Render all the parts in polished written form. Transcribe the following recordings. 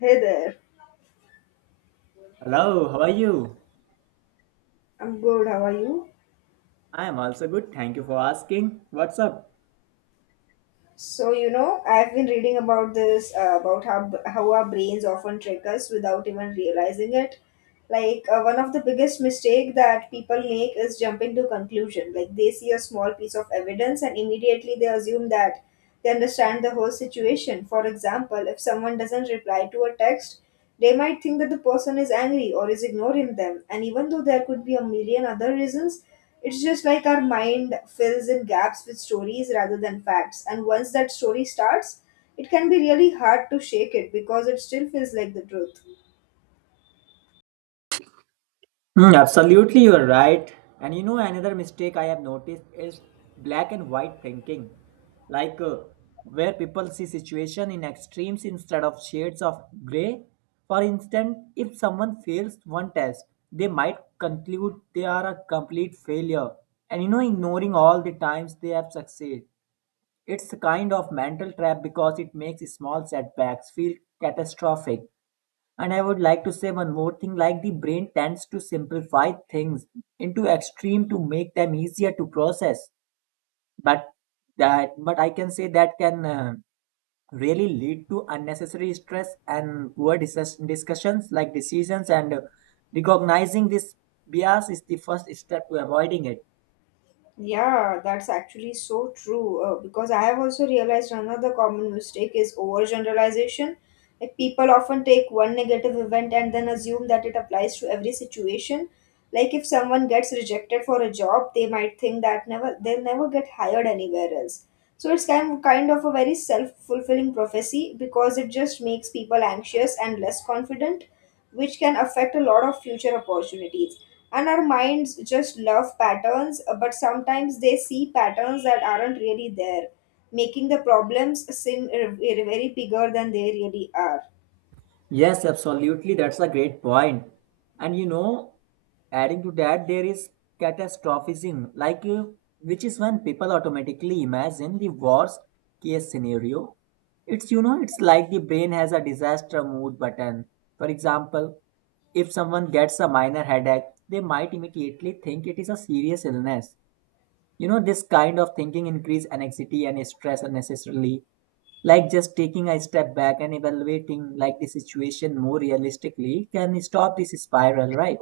Hey there. Hello, how are you? I'm good. How are you? I am also good. Thank you for asking. What's up? So, I've been reading about this, about how our brains often trick us without even realizing it. Like, one of the biggest mistake that people make is jumping to conclusion. Like, they see a small piece of evidence and immediately they assume that they understand the whole situation. For example, if someone doesn't reply to a text, they might think that the person is angry or is ignoring them, and even though there could be a million other reasons, it's just like our mind fills in gaps with stories rather than facts. And once that story starts, it can be really hard to shake it because it still feels like the truth. Hmm, absolutely, you are right. And you know, another mistake I have noticed is black and white thinking, like uh, where people see situation in extremes instead of shades of gray. For instance, if someone fails one test, they might conclude they are a complete failure, and you know, ignoring all the times they have succeeded. It's a kind of mental trap because it makes small setbacks feel catastrophic. And I would like to say one more thing like the brain tends to simplify things into extreme to make them easier to process. But that but I can say that can really lead to unnecessary stress and poor discussions like decisions and recognizing this bias is the first step to avoiding it. Yeah, that's actually so true. Because I have also realized another common mistake is overgeneralization. Like people often take one negative event and then assume that it applies to every situation. Like if someone gets rejected for a job, they might think that never they'll never get hired anywhere else. So it's kind of a very self-fulfilling prophecy because it just makes people anxious and less confident, which can affect a lot of future opportunities. And our minds just love patterns, but sometimes they see patterns that aren't really there, making the problems seem very bigger than they really are. Yes, absolutely. That's a great point. And you know, adding to that, there is catastrophism, which is when people automatically imagine the worst case scenario. It's you know, it's like the brain has a disaster mode button. For example, if someone gets a minor headache, they might immediately think it is a serious illness. You know, this kind of thinking increase anxiety and stress unnecessarily. Like just taking a step back and evaluating like the situation more realistically can stop this spiral, right?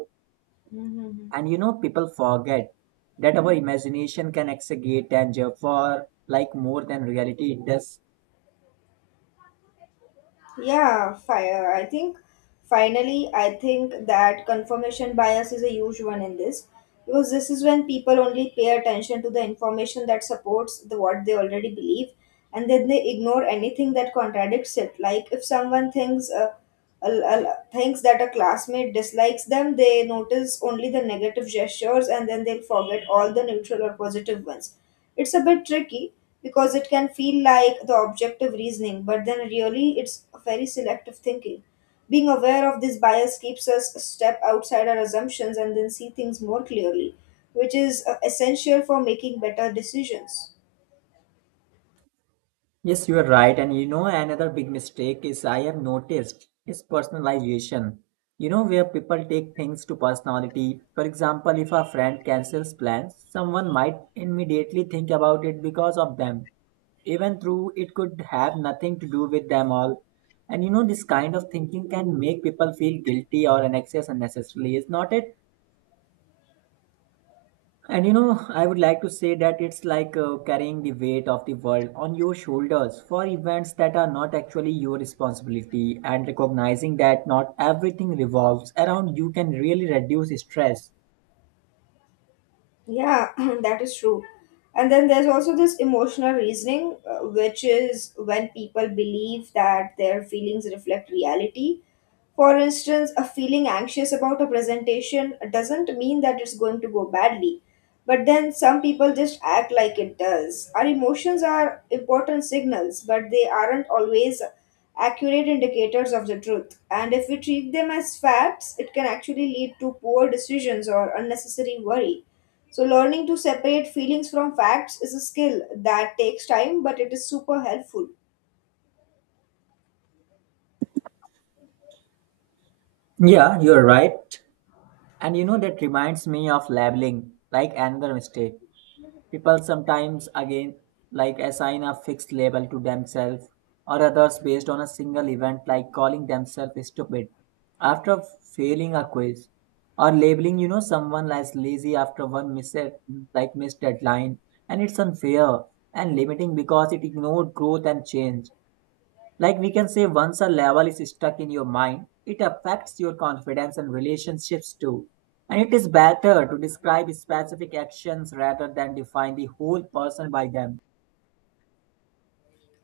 Mm-hmm. And you know, people forget that our imagination can exaggerate danger for like more than reality it does. Yeah, fire. I think Finally, I think that confirmation bias is a huge one in this, because this is when people only pay attention to the information that supports the what they already believe, and then they ignore anything that contradicts it. Like if someone thinks thinks that a classmate dislikes them, they notice only the negative gestures and then they'll forget all the neutral or positive ones. It's a bit tricky because it can feel like the objective reasoning, but then really it's a very selective thinking. Being aware of this bias keeps us a step outside our assumptions and then see things more clearly, which is essential for making better decisions. Yes, you are right. And you know, another big mistake is I have noticed is personalization. You know, where people take things to personality. For example, if a friend cancels plans, someone might immediately think about it because of them, even though it could have nothing to do with them all. And you know, this kind of thinking can make people feel guilty or anxious unnecessarily, is not it? And you know, I would like to say that it's carrying the weight of the world on your shoulders for events that are not actually your responsibility, and recognizing that not everything revolves around you can really reduce stress. Yeah, that is true. And then there's also this emotional reasoning, which is when people believe that their feelings reflect reality. For instance, a feeling anxious about a presentation doesn't mean that it's going to go badly. But then some people just act like it does. Our emotions are important signals, but they aren't always accurate indicators of the truth. And if we treat them as facts, it can actually lead to poor decisions or unnecessary worry. So, learning to separate feelings from facts is a skill that takes time, but it is super helpful. Yeah, you're right. And you know, that reminds me of labeling like another mistake. People sometimes, again, like assign a fixed label to themselves or others based on a single event, like calling themselves stupid after failing a quiz, or labeling, you know, someone as lazy after one missed, like missed deadline. And it's unfair and limiting because it ignored growth and change. Like we can say, once a level is stuck in your mind, it affects your confidence and relationships too. And it is better to describe specific actions rather than define the whole person by them.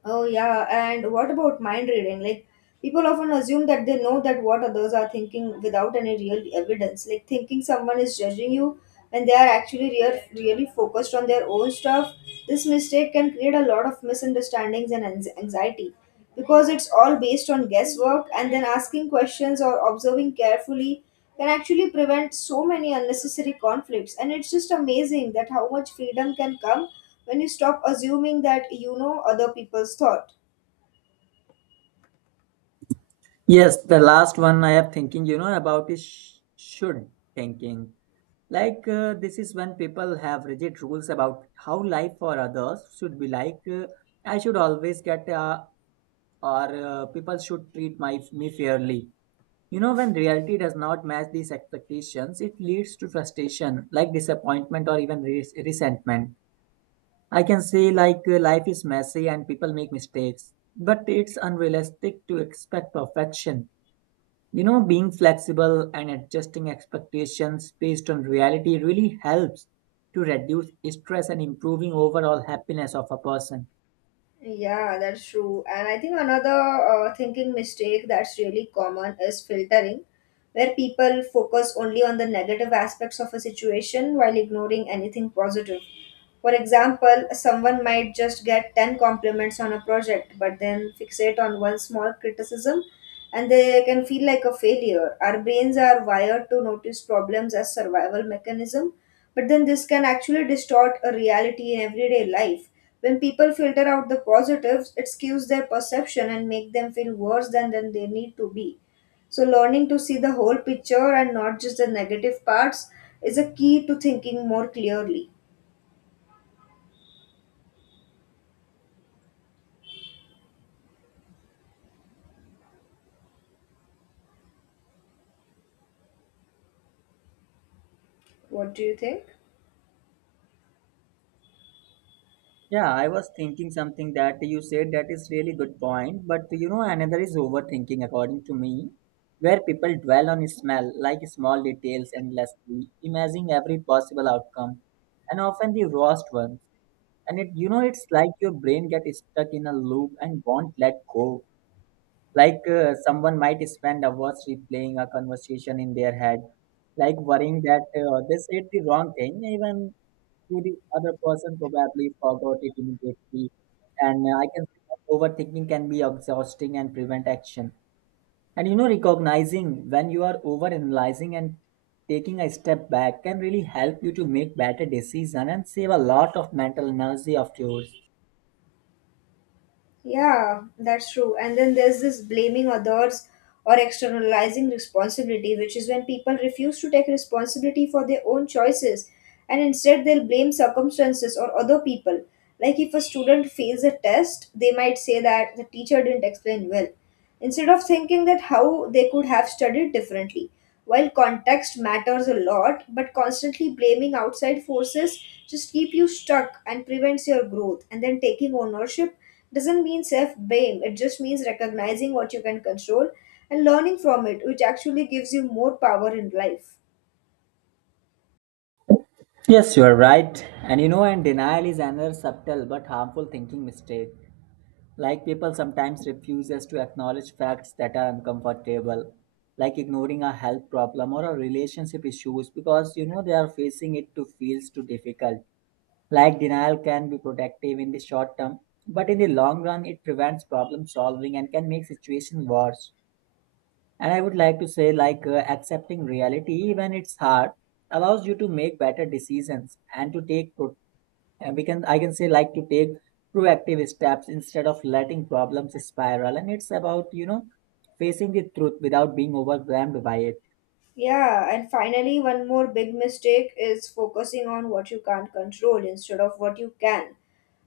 Oh, yeah. And what about mind reading? Like, people often assume that they know that what others are thinking without any real evidence. Like, thinking someone is judging you when they are actually really focused on their own stuff. This mistake can create a lot of misunderstandings and anxiety, because it's all based on guesswork, and then asking questions or observing carefully can actually prevent so many unnecessary conflicts. And it's just amazing that how much freedom can come when you stop assuming that you know other people's thought. Yes, the last one I have thinking, you know, about is should thinking. This is when people have rigid rules about how life for others should be like. I should always get, or people should treat my me fairly. You know, when reality does not match these expectations, it leads to frustration, like disappointment or even resentment. I can say, life is messy and people make mistakes, but it's unrealistic to expect perfection. You know, being flexible and adjusting expectations based on reality really helps to reduce stress and improving overall happiness of a person. Yeah, that's true. And I think another thinking mistake that's really common is filtering, where people focus only on the negative aspects of a situation while ignoring anything positive. For example, someone might just get 10 compliments on a project but then fixate on one small criticism and they can feel like a failure. Our brains are wired to notice problems as survival mechanism, but then this can actually distort a reality in everyday life. When people filter out the positives, it skews their perception and make them feel worse than they need to be. So learning to see the whole picture and not just the negative parts is a key to thinking more clearly. What do you think? Yeah, I was thinking something that you said that is really good point, but you know another is overthinking according to me, where people dwell on smell like small details endlessly, imagining every possible outcome, and often the worst ones. And it you know it's like your brain gets stuck in a loop and won't let go. Someone might spend hours replaying a conversation in their head, like worrying that they said the wrong thing, even to the other person probably forgot it immediately. And I can see that overthinking can be exhausting and prevent action. And you know, recognizing when you are overanalyzing and taking a step back can really help you to make better decision and save a lot of mental energy of yours. Yeah, that's true. And then there's this blaming others or externalizing responsibility, which is when people refuse to take responsibility for their own choices and instead they'll blame circumstances or other people. Like if a student fails a test, they might say that the teacher didn't explain well instead of thinking that how they could have studied differently. While context matters a lot, but constantly blaming outside forces just keep you stuck and prevents your growth. And then taking ownership doesn't mean self blame, it just means recognizing what you can control and learning from it, which actually gives you more power in life. Yes, you are right. And you know, and denial is another subtle but harmful thinking mistake. Like people sometimes refuses to acknowledge facts that are uncomfortable, like ignoring a health problem or a relationship issues because you know they are facing it to feels too difficult. Like denial can be protective in the short term, but in the long run it prevents problem solving and can make situation worse. And I would like to say, accepting reality when it's hard allows you to make better decisions and to take and we can I can say like to take proactive steps instead of letting problems spiral, and it's about you know facing the truth without being overwhelmed by it. Yeah, and finally, one more big mistake is focusing on what you can't control instead of what you can.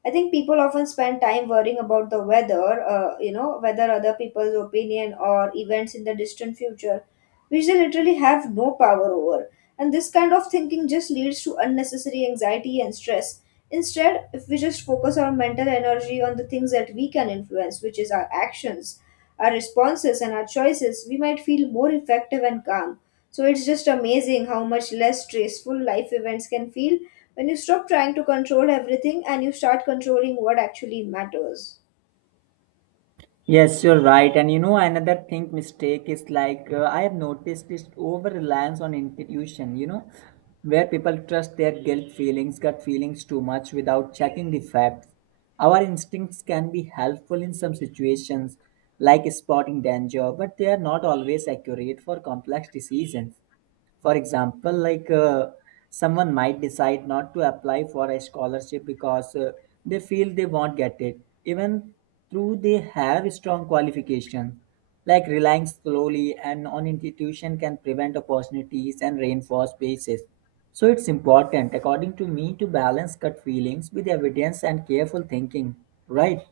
I think people often spend time worrying about the weather, whether other people's opinion or events in the distant future which they literally have no power over. And this kind of thinking just leads to unnecessary anxiety and stress. Instead, if we just focus our mental energy on the things that we can influence, which is our actions, our responses, and our choices, we might feel more effective and calm. So it's just amazing how much less stressful life events can feel when you stop trying to control everything and you start controlling what actually matters. Yes, you're right. And you know, another thing mistake is I have noticed this over reliance on intuition, you know, where people trust their guilt feelings, gut feelings too much without checking the facts. Our instincts can be helpful in some situations, like spotting danger, but they are not always accurate for complex decisions, for example someone might decide not to apply for a scholarship because they feel they won't get it even though they have strong qualifications. Like relying slowly and on institution can prevent opportunities and reinforce biases. So it's important according to me to balance gut feelings with evidence and careful thinking, right?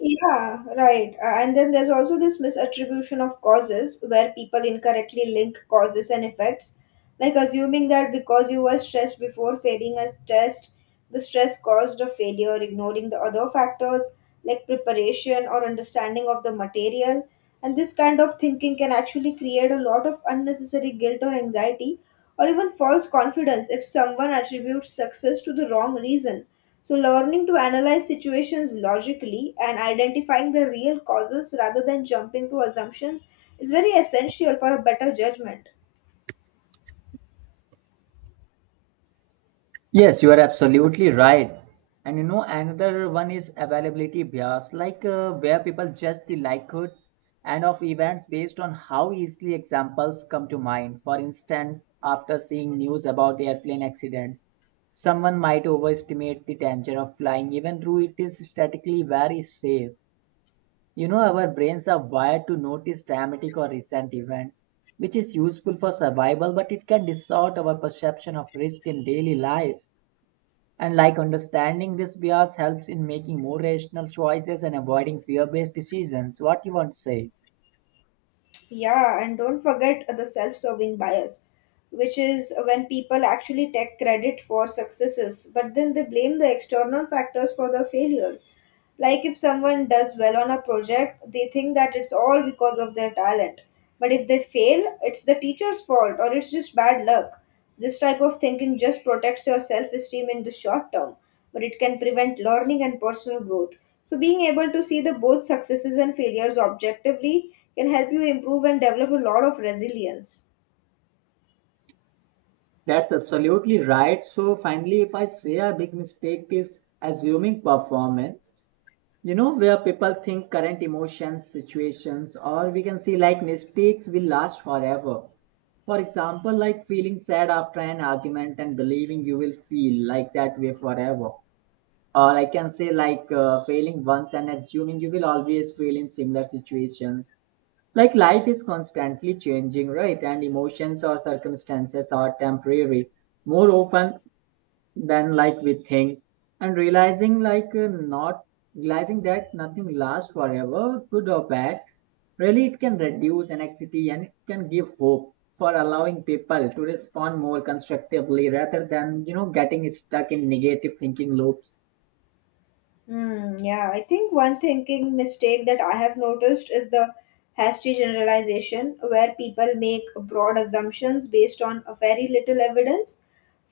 Yeah, right. And then there's also this misattribution of causes where people incorrectly link causes and effects, like assuming that because you were stressed before failing a test, the stress caused a failure, ignoring the other factors like preparation or understanding of the material. And this kind of thinking can actually create a lot of unnecessary guilt or anxiety, or even false confidence if someone attributes success to the wrong reason. So, learning to analyze situations logically and identifying the real causes rather than jumping to assumptions is very essential for a better judgment. Yes, you are absolutely right. And you know, another one is availability bias, where people judge the likelihood and of events based on how easily examples come to mind. For instance, after seeing news about airplane accidents, someone might overestimate the danger of flying, even though it is statistically very safe. You know, our brains are wired to notice dramatic or recent events, which is useful for survival, but it can distort our perception of risk in daily life. And like understanding this bias helps in making more rational choices and avoiding fear based decisions. What you want to say? Yeah, and don't forget the self serving bias, which is when people actually take credit for successes, but then they blame the external factors for the failures. Like if someone does well on a project, they think that it's all because of their talent. But if they fail, it's the teacher's fault or it's just bad luck. This type of thinking just protects your self esteem in the short term, but it can prevent learning and personal growth. So, being able to see the both successes and failures objectively can help you improve and develop a lot of resilience. That's absolutely right. So finally, if I say a big mistake is assuming performance, you know, where people think current emotions, situations, or we can see like mistakes will last forever. For example, like feeling sad after an argument and believing you will feel like that way forever, or I can say failing once and assuming you will always fail in similar situations. Like life is constantly changing, right? And emotions or circumstances are temporary more often than like we think, and realizing not realizing that nothing lasts forever good or bad, really it can reduce anxiety and it can give hope for allowing people to respond more constructively rather than you know getting stuck in negative thinking loops. Hmm, yeah, I think one thinking mistake that I have noticed is the hasty generalization, where people make broad assumptions based on a very little evidence.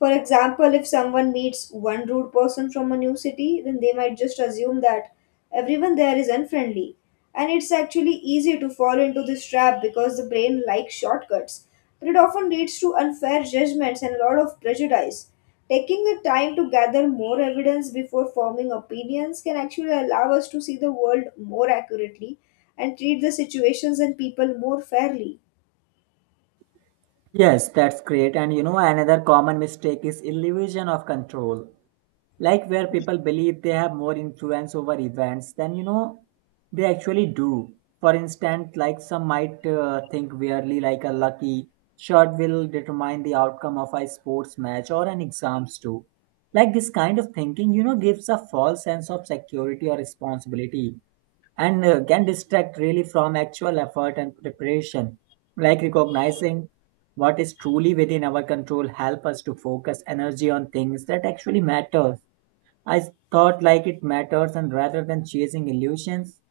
For example, if someone meets one rude person from a new city, then they might just assume that everyone there is unfriendly, and it's actually easy to fall into this trap because the brain likes shortcuts. But it often leads to unfair judgments and a lot of prejudice. Taking the time to gather more evidence before forming opinions can actually allow us to see the world more accurately and treat the situations and people more fairly. Yes, that's great. And you know, another common mistake is illusion of control. Like where people believe they have more influence over events than you know they actually do. For instance, like some might think weirdly like a lucky shot will determine the outcome of a sports match or an exams too. Like this kind of thinking, you know, gives a false sense of security or responsibility and can distract really from actual effort and preparation. Like recognizing what is truly within our control help us to focus energy on things that actually matter. I thought like it matters and rather than chasing illusions.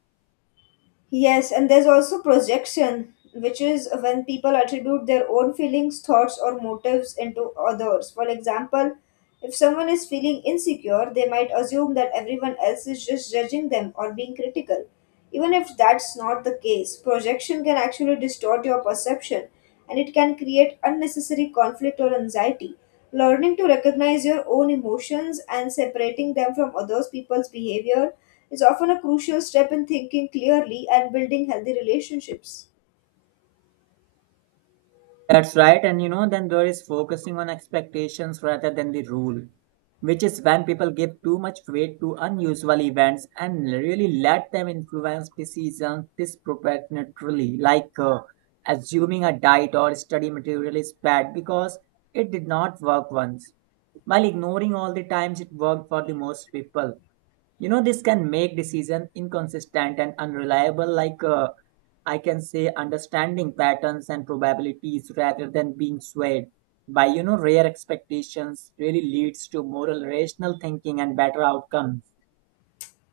Yes, and there's also projection, which is when people attribute their own feelings, thoughts, or motives into others. For example, if someone is feeling insecure, they might assume that everyone else is just judging them or being critical. Even if that's not the case, projection can actually distort your perception and it can create unnecessary conflict or anxiety. Learning to recognize your own emotions and separating them from others people's behavior is often a crucial step in thinking clearly and building healthy relationships. That's right. And you know, then there is focusing on expectations rather than the rule, which is when people give too much weight to unusual events and really let them influence decisions disproportionately, assuming a diet or study material is bad because it did not work once, while ignoring all the times it worked for the most people. You know this can make decision inconsistent and unreliable, I can say understanding patterns and probabilities rather than being swayed by you know rare expectations really leads to moral rational thinking and better outcomes.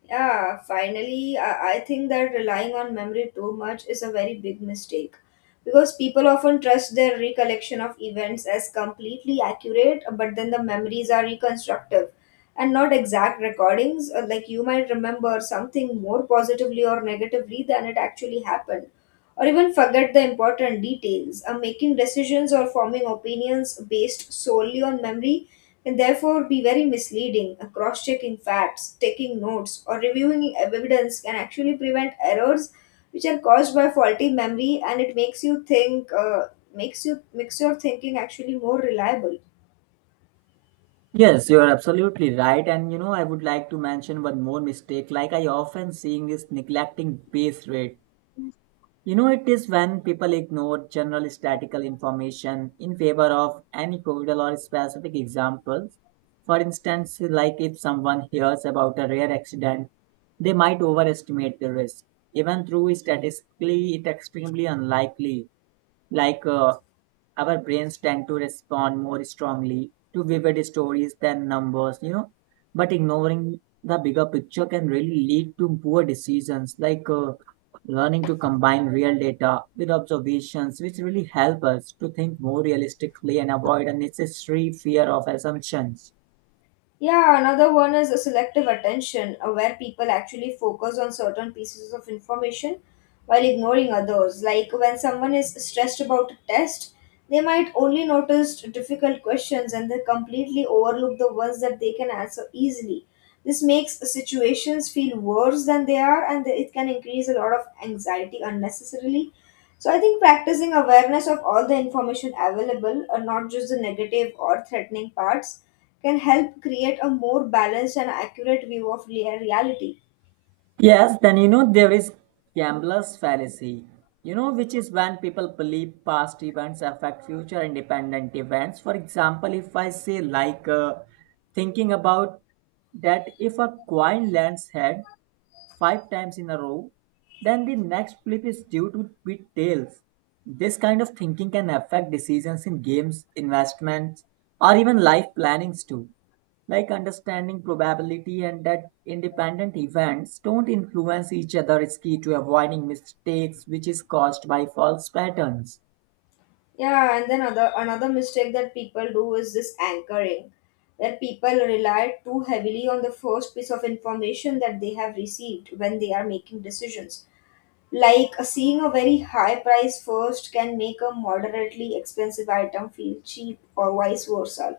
Yeah, finally, I think that relying on memory too much is a very big mistake because people often trust their recollection of events as completely accurate, but then the memories are reconstructive and not exact recordings. Like you might remember something more positively or negatively than it actually happened or even forget the important details. Making decisions or forming opinions based solely on memory can therefore be very misleading. Cross checking facts, taking notes, or reviewing evidence can actually prevent errors which are caused by faulty memory and it makes you makes your thinking actually more reliable. Yes, you are absolutely right. And you know, I would like to mention one more mistake. Like I often seeing is neglecting base rate. You know, it is when people ignore general statistical information in favor of anecdotal or specific examples. For instance, like if someone hears about a rare accident, they might overestimate the risk, even though statistically it's extremely unlikely. Like uh, our brains tend to respond more strongly to vivid stories than numbers, you know. But ignoring the bigger picture can really lead to poor decisions, learning to combine real data with observations, which really help us to think more realistically and avoid unnecessary fear of assumptions. Yeah, another one is a selective attention, where people actually focus on certain pieces of information while ignoring others. Like when someone is stressed about a test, they might only notice difficult questions and they completely overlook the ones that they can answer easily. This makes situations feel worse than they are, and it can increase a lot of anxiety unnecessarily, so I think practicing awareness of all the information available, and not just the negative or threatening parts, can help create a more balanced and accurate view of reality. Yes, then you know there is gambler's fallacy, you know, which is when people believe past events affect future independent events. For example, if I say, like, thinking about that if a coin lands head, five times in a row, then the next flip is due to be tails. This kind of thinking can affect decisions in games, investments, or even life plannings too. Like understanding probability and that independent events don't influence each other is key to avoiding mistakes which is caused by false patterns. Yeah, and then other another mistake that people do is this anchoring, where people rely too heavily on the first piece of information that they have received when they are making decisions. Like seeing a very high price first can make a moderately expensive item feel cheap, or vice versa.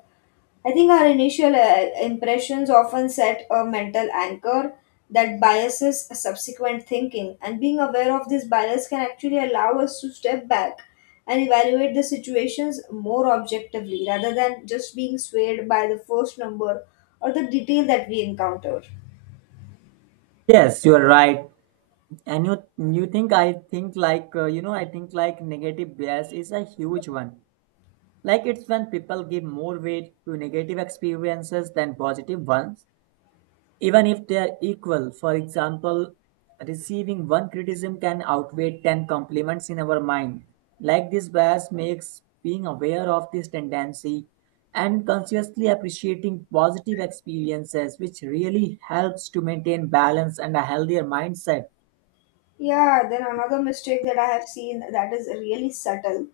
I think our initial impressions often set a mental anchor that biases subsequent thinking, and being aware of this bias can actually allow us to step back and evaluate the situations more objectively rather than just being swayed by the first number or the detail that we encounter. Yes, you are right. And you think I think like you know I think like negative bias is a huge one. Like it's when people give more weight to negative experiences than positive ones, even if they are equal. For example, receiving one criticism can outweigh 10 compliments in our mind. Like this bias makes being aware of this tendency and consciously appreciating positive experiences, which really helps to maintain balance and a healthier mindset. Yeah, then another mistake that I have seen that is really subtle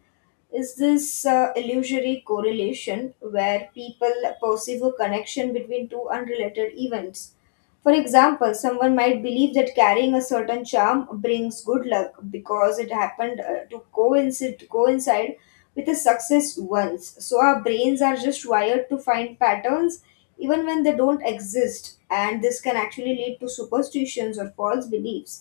is this illusory correlation where people perceive a connection between two unrelated events. For example, someone might believe that carrying a certain charm brings good luck because it happened to coincide with a success once. So our brains are just wired to find patterns even when they don't exist, and this can actually lead to superstitions or false beliefs.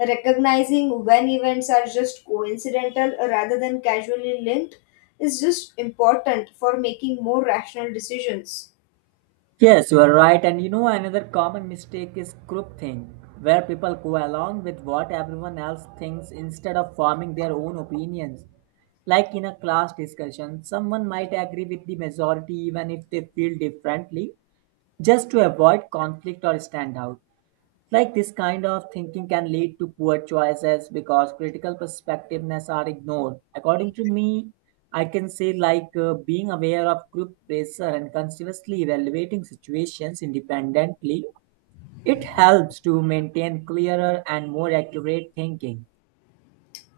Recognizing when events are just coincidental rather than casually linked is just important for making more rational decisions. Yes, you are right. And you know, another common mistake is groupthink, where people go along with what everyone else thinks instead of forming their own opinions. Like in a class discussion, someone might agree with the majority even if they feel differently, just to avoid conflict or stand out. Like this kind of thinking can lead to poor choices because critical perspectiveness are ignored. According to me, I can say like being aware of group pressure and continuously evaluating situations independently, it helps to maintain clearer and more accurate thinking.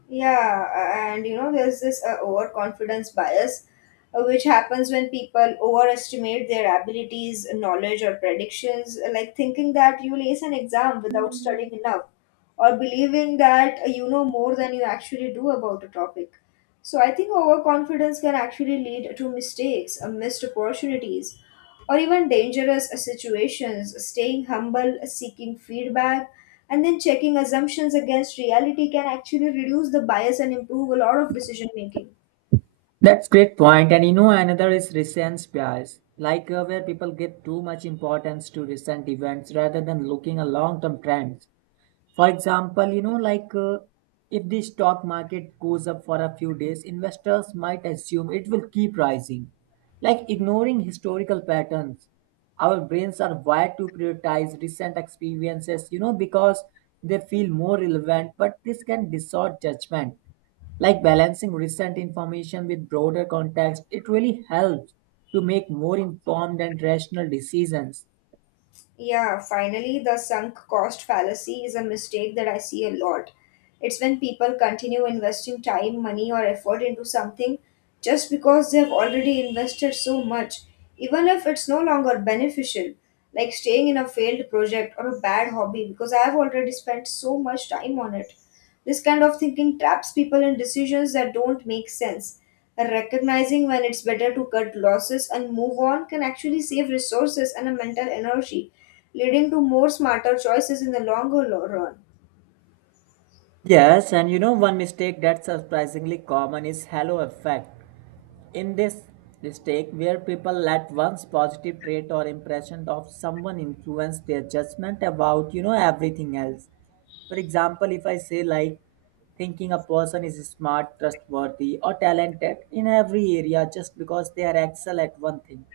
Yeah, and you know, there's this overconfidence bias, which happens when people overestimate their abilities, knowledge, or predictions, like thinking that you'll ace an exam without studying enough, or believing that you know more than you actually do about a topic. So I think overconfidence can actually lead to mistakes, missed opportunities, or even dangerous situations. Staying humble, seeking feedback, and then checking assumptions against reality can actually reduce the bias and improve a lot of decision making. That's great point. And you know, another is recent bias, where people give too much importance to recent events rather than looking at long-term trends. For example, if the stock market goes up for a few days, investors might assume it will keep rising, like ignoring historical patterns. Our brains are wired to prioritize recent experiences, you know, because they feel more relevant, but this can distort judgment. Like balancing recent information with broader context, it really helps to make more informed and rational decisions. Yeah, finally, the sunk cost fallacy is a mistake that I see a lot. It's when people continue investing time, money, or effort into something just because they have already invested so much, even if it's no longer beneficial, like staying in a failed project or a bad hobby because I have already spent so much time on it. This kind of thinking traps people in decisions that don't make sense. Recognizing when it's better to cut losses and move on can actually save resources and a mental energy, leading to more smarter choices in the longer run. Yes, and you know one mistake that's surprisingly common is halo effect. In this mistake, where people let one's positive trait or impression of someone influence their judgment about you know everything else. For example, if I say like thinking a person is smart, trustworthy, or talented in every area just because they are excel at one thing,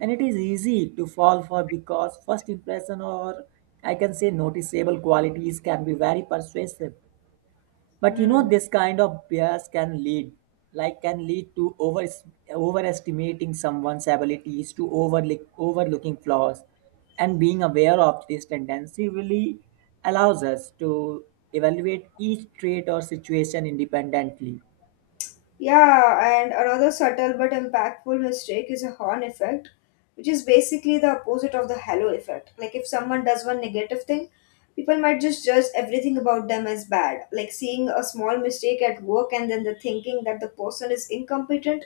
and it is easy to fall for because first impression or I can say noticeable qualities can be very persuasive, but you know Hmm. this kind of bias can lead can lead to overestimating someone's abilities, to overlooking flaws, and being aware of this tendency really allows us to evaluate each trait or situation independently. Yeah, and another subtle but impactful mistake is a horn effect, which is basically the opposite of the halo effect. Like if someone does one negative thing, people might just judge everything about them as bad, like seeing a small mistake at work and then the thinking that the person is incompetent.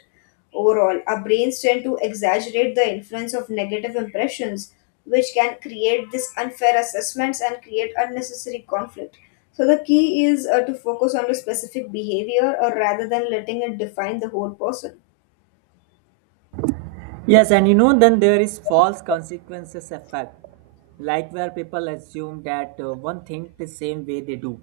Overall, our brains tend to exaggerate the influence of negative impressions, which can create these unfair assessments and create unnecessary conflict. So the key is to focus on the specific behavior or rather than letting it define the whole person. Yes, and you know then there is false consequences effect, like where people assume that one think the same way they do,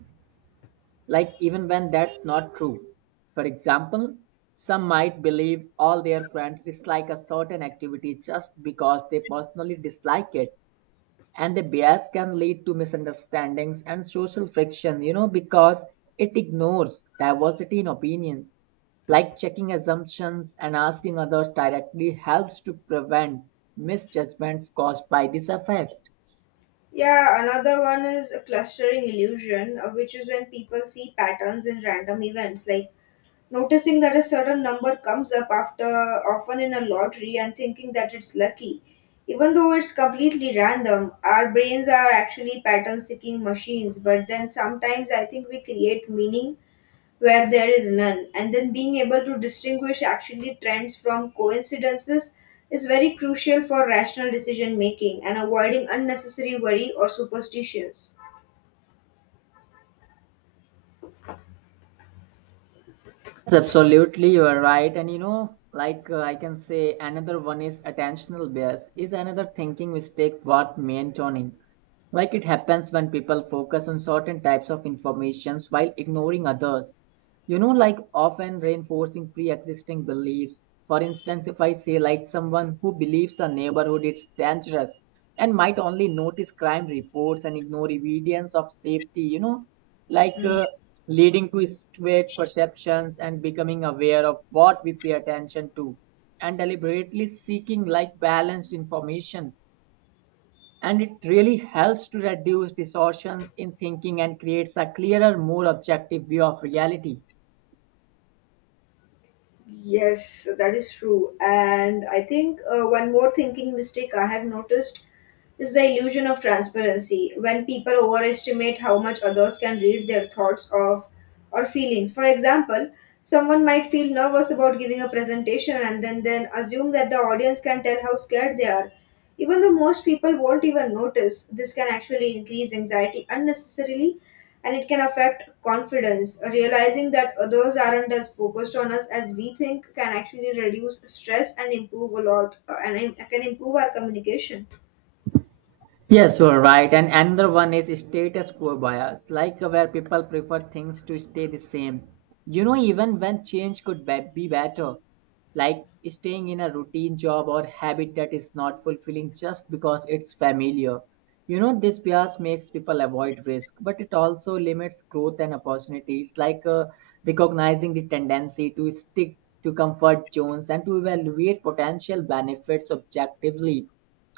like even when that's not true. For example, some might believe all their friends dislike a certain activity just because they personally dislike it, and the bias can lead to misunderstandings and social friction, you know, because it ignores diversity in opinions. Like checking assumptions and asking others directly helps to prevent misjudgments caused by this affair. Yeah, another one is a clustering illusion, which is when people see patterns in random events, like noticing that a certain number comes up after often in a lottery and thinking that it's lucky, even though it's completely random. Our brains are actually pattern seeking machines, but then sometimes I think we create meaning where there is none, and then being able to distinguish actually trends from coincidences is very crucial for rational decision making and avoiding unnecessary worry or superstitions. Yes, absolutely, you are right. And you know, I can say, another one is attentional bias, is another thinking mistake worth maintaining. Like it happens when people focus on certain types of informations while ignoring others, you know, like often reinforcing pre-existing beliefs. For instance, if I say like someone who believes a neighborhood it's dangerous and might only notice crime reports and ignore evidence of safety, you know, like uh, leading to skewed perceptions, and becoming aware of what we pay attention to and deliberately seeking like balanced information, and it really helps to reduce distortions in thinking and creates a clearer more objective view of reality. Yes, that is true. And I think one more thinking mistake I have noticed is the illusion of transparency, when people overestimate how much others can read their thoughts of or feelings. For example, someone might feel nervous about giving a presentation and then assume that the audience can tell how scared they are, even though most people won't even notice. This can actually increase anxiety unnecessarily and it can affect confidence. Realizing that others aren't as focused on us as we think can actually reduce stress and improve a lot, can improve our communication. Yes, you are right. And another one is status quo bias, like where people prefer things to stay the same. You know, even when change could be better, like staying in a routine job or habit that is not fulfilling just because it's familiar. You know, this bias makes people avoid risk, but it also limits growth and opportunities. Recognizing the tendency to stick to comfort zones and to evaluate potential benefits objectively,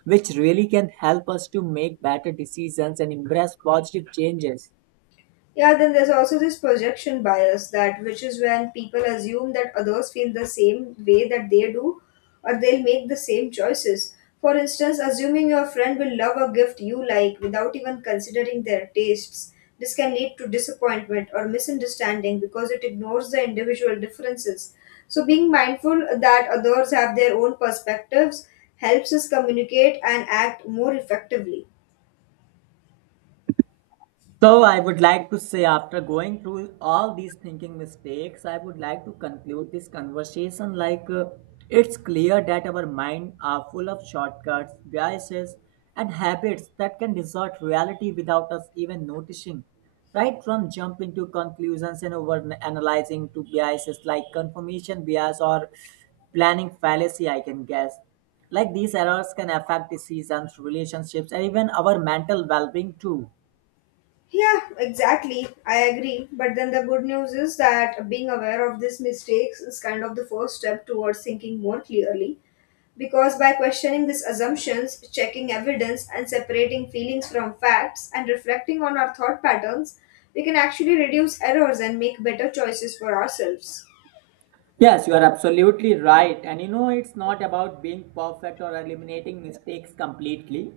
which really can help us to make better decisions and embrace positive changes. Yeah, then there's also this projection bias that which is when people assume that others feel the same way that they do or they'll make the same choices. For instance, assuming your friend will love a gift you like without even considering their tastes. This can lead to disappointment or misunderstanding because it ignores the individual differences. So being mindful that others have their own perspectives helps us communicate and act more effectively. So, I would like to say, after going through all these thinking mistakes, I would like to conclude this conversation it's clear that our mind are full of shortcuts, biases, and habits that can distort reality without us even noticing. Right from jumping to conclusions and over analyzing to biases like confirmation bias or planning fallacy, I can guess. Like these errors can affect decisions, relationships, and even our mental well being too. Yeah, exactly. I agree. But then the good news is that being aware of these mistakes is kind of the first step towards thinking more clearly. Because by questioning these assumptions, checking evidence, and separating feelings from facts, and reflecting on our thought patterns, we can actually reduce errors and make better choices for ourselves. Yes, you are absolutely right. And you know, it's not about being perfect or eliminating mistakes completely.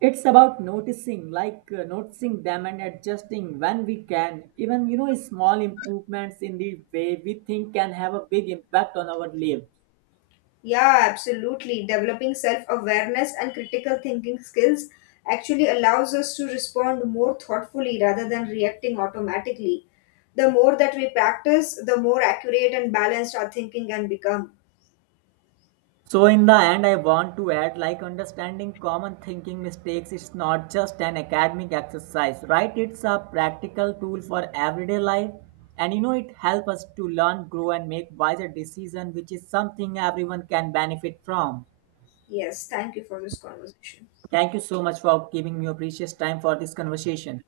It's about noticing, noticing them and adjusting when we can. Even, you know, small improvements in the way we think can have a big impact on our life. Yeah, absolutely. Developing self awareness and critical thinking skills actually allows us to respond more thoughtfully rather than reacting automatically. The more that we practice, the more accurate and balanced our thinking can become. So in the end, I want to add like understanding common thinking mistakes is not just an academic exercise, right? It's a practical tool for everyday life. And you know, it helps us to learn, grow, and make wiser decisions, which is something everyone can benefit from. Yes, thank you for this conversation. Thank you so much for giving me your precious time for this conversation.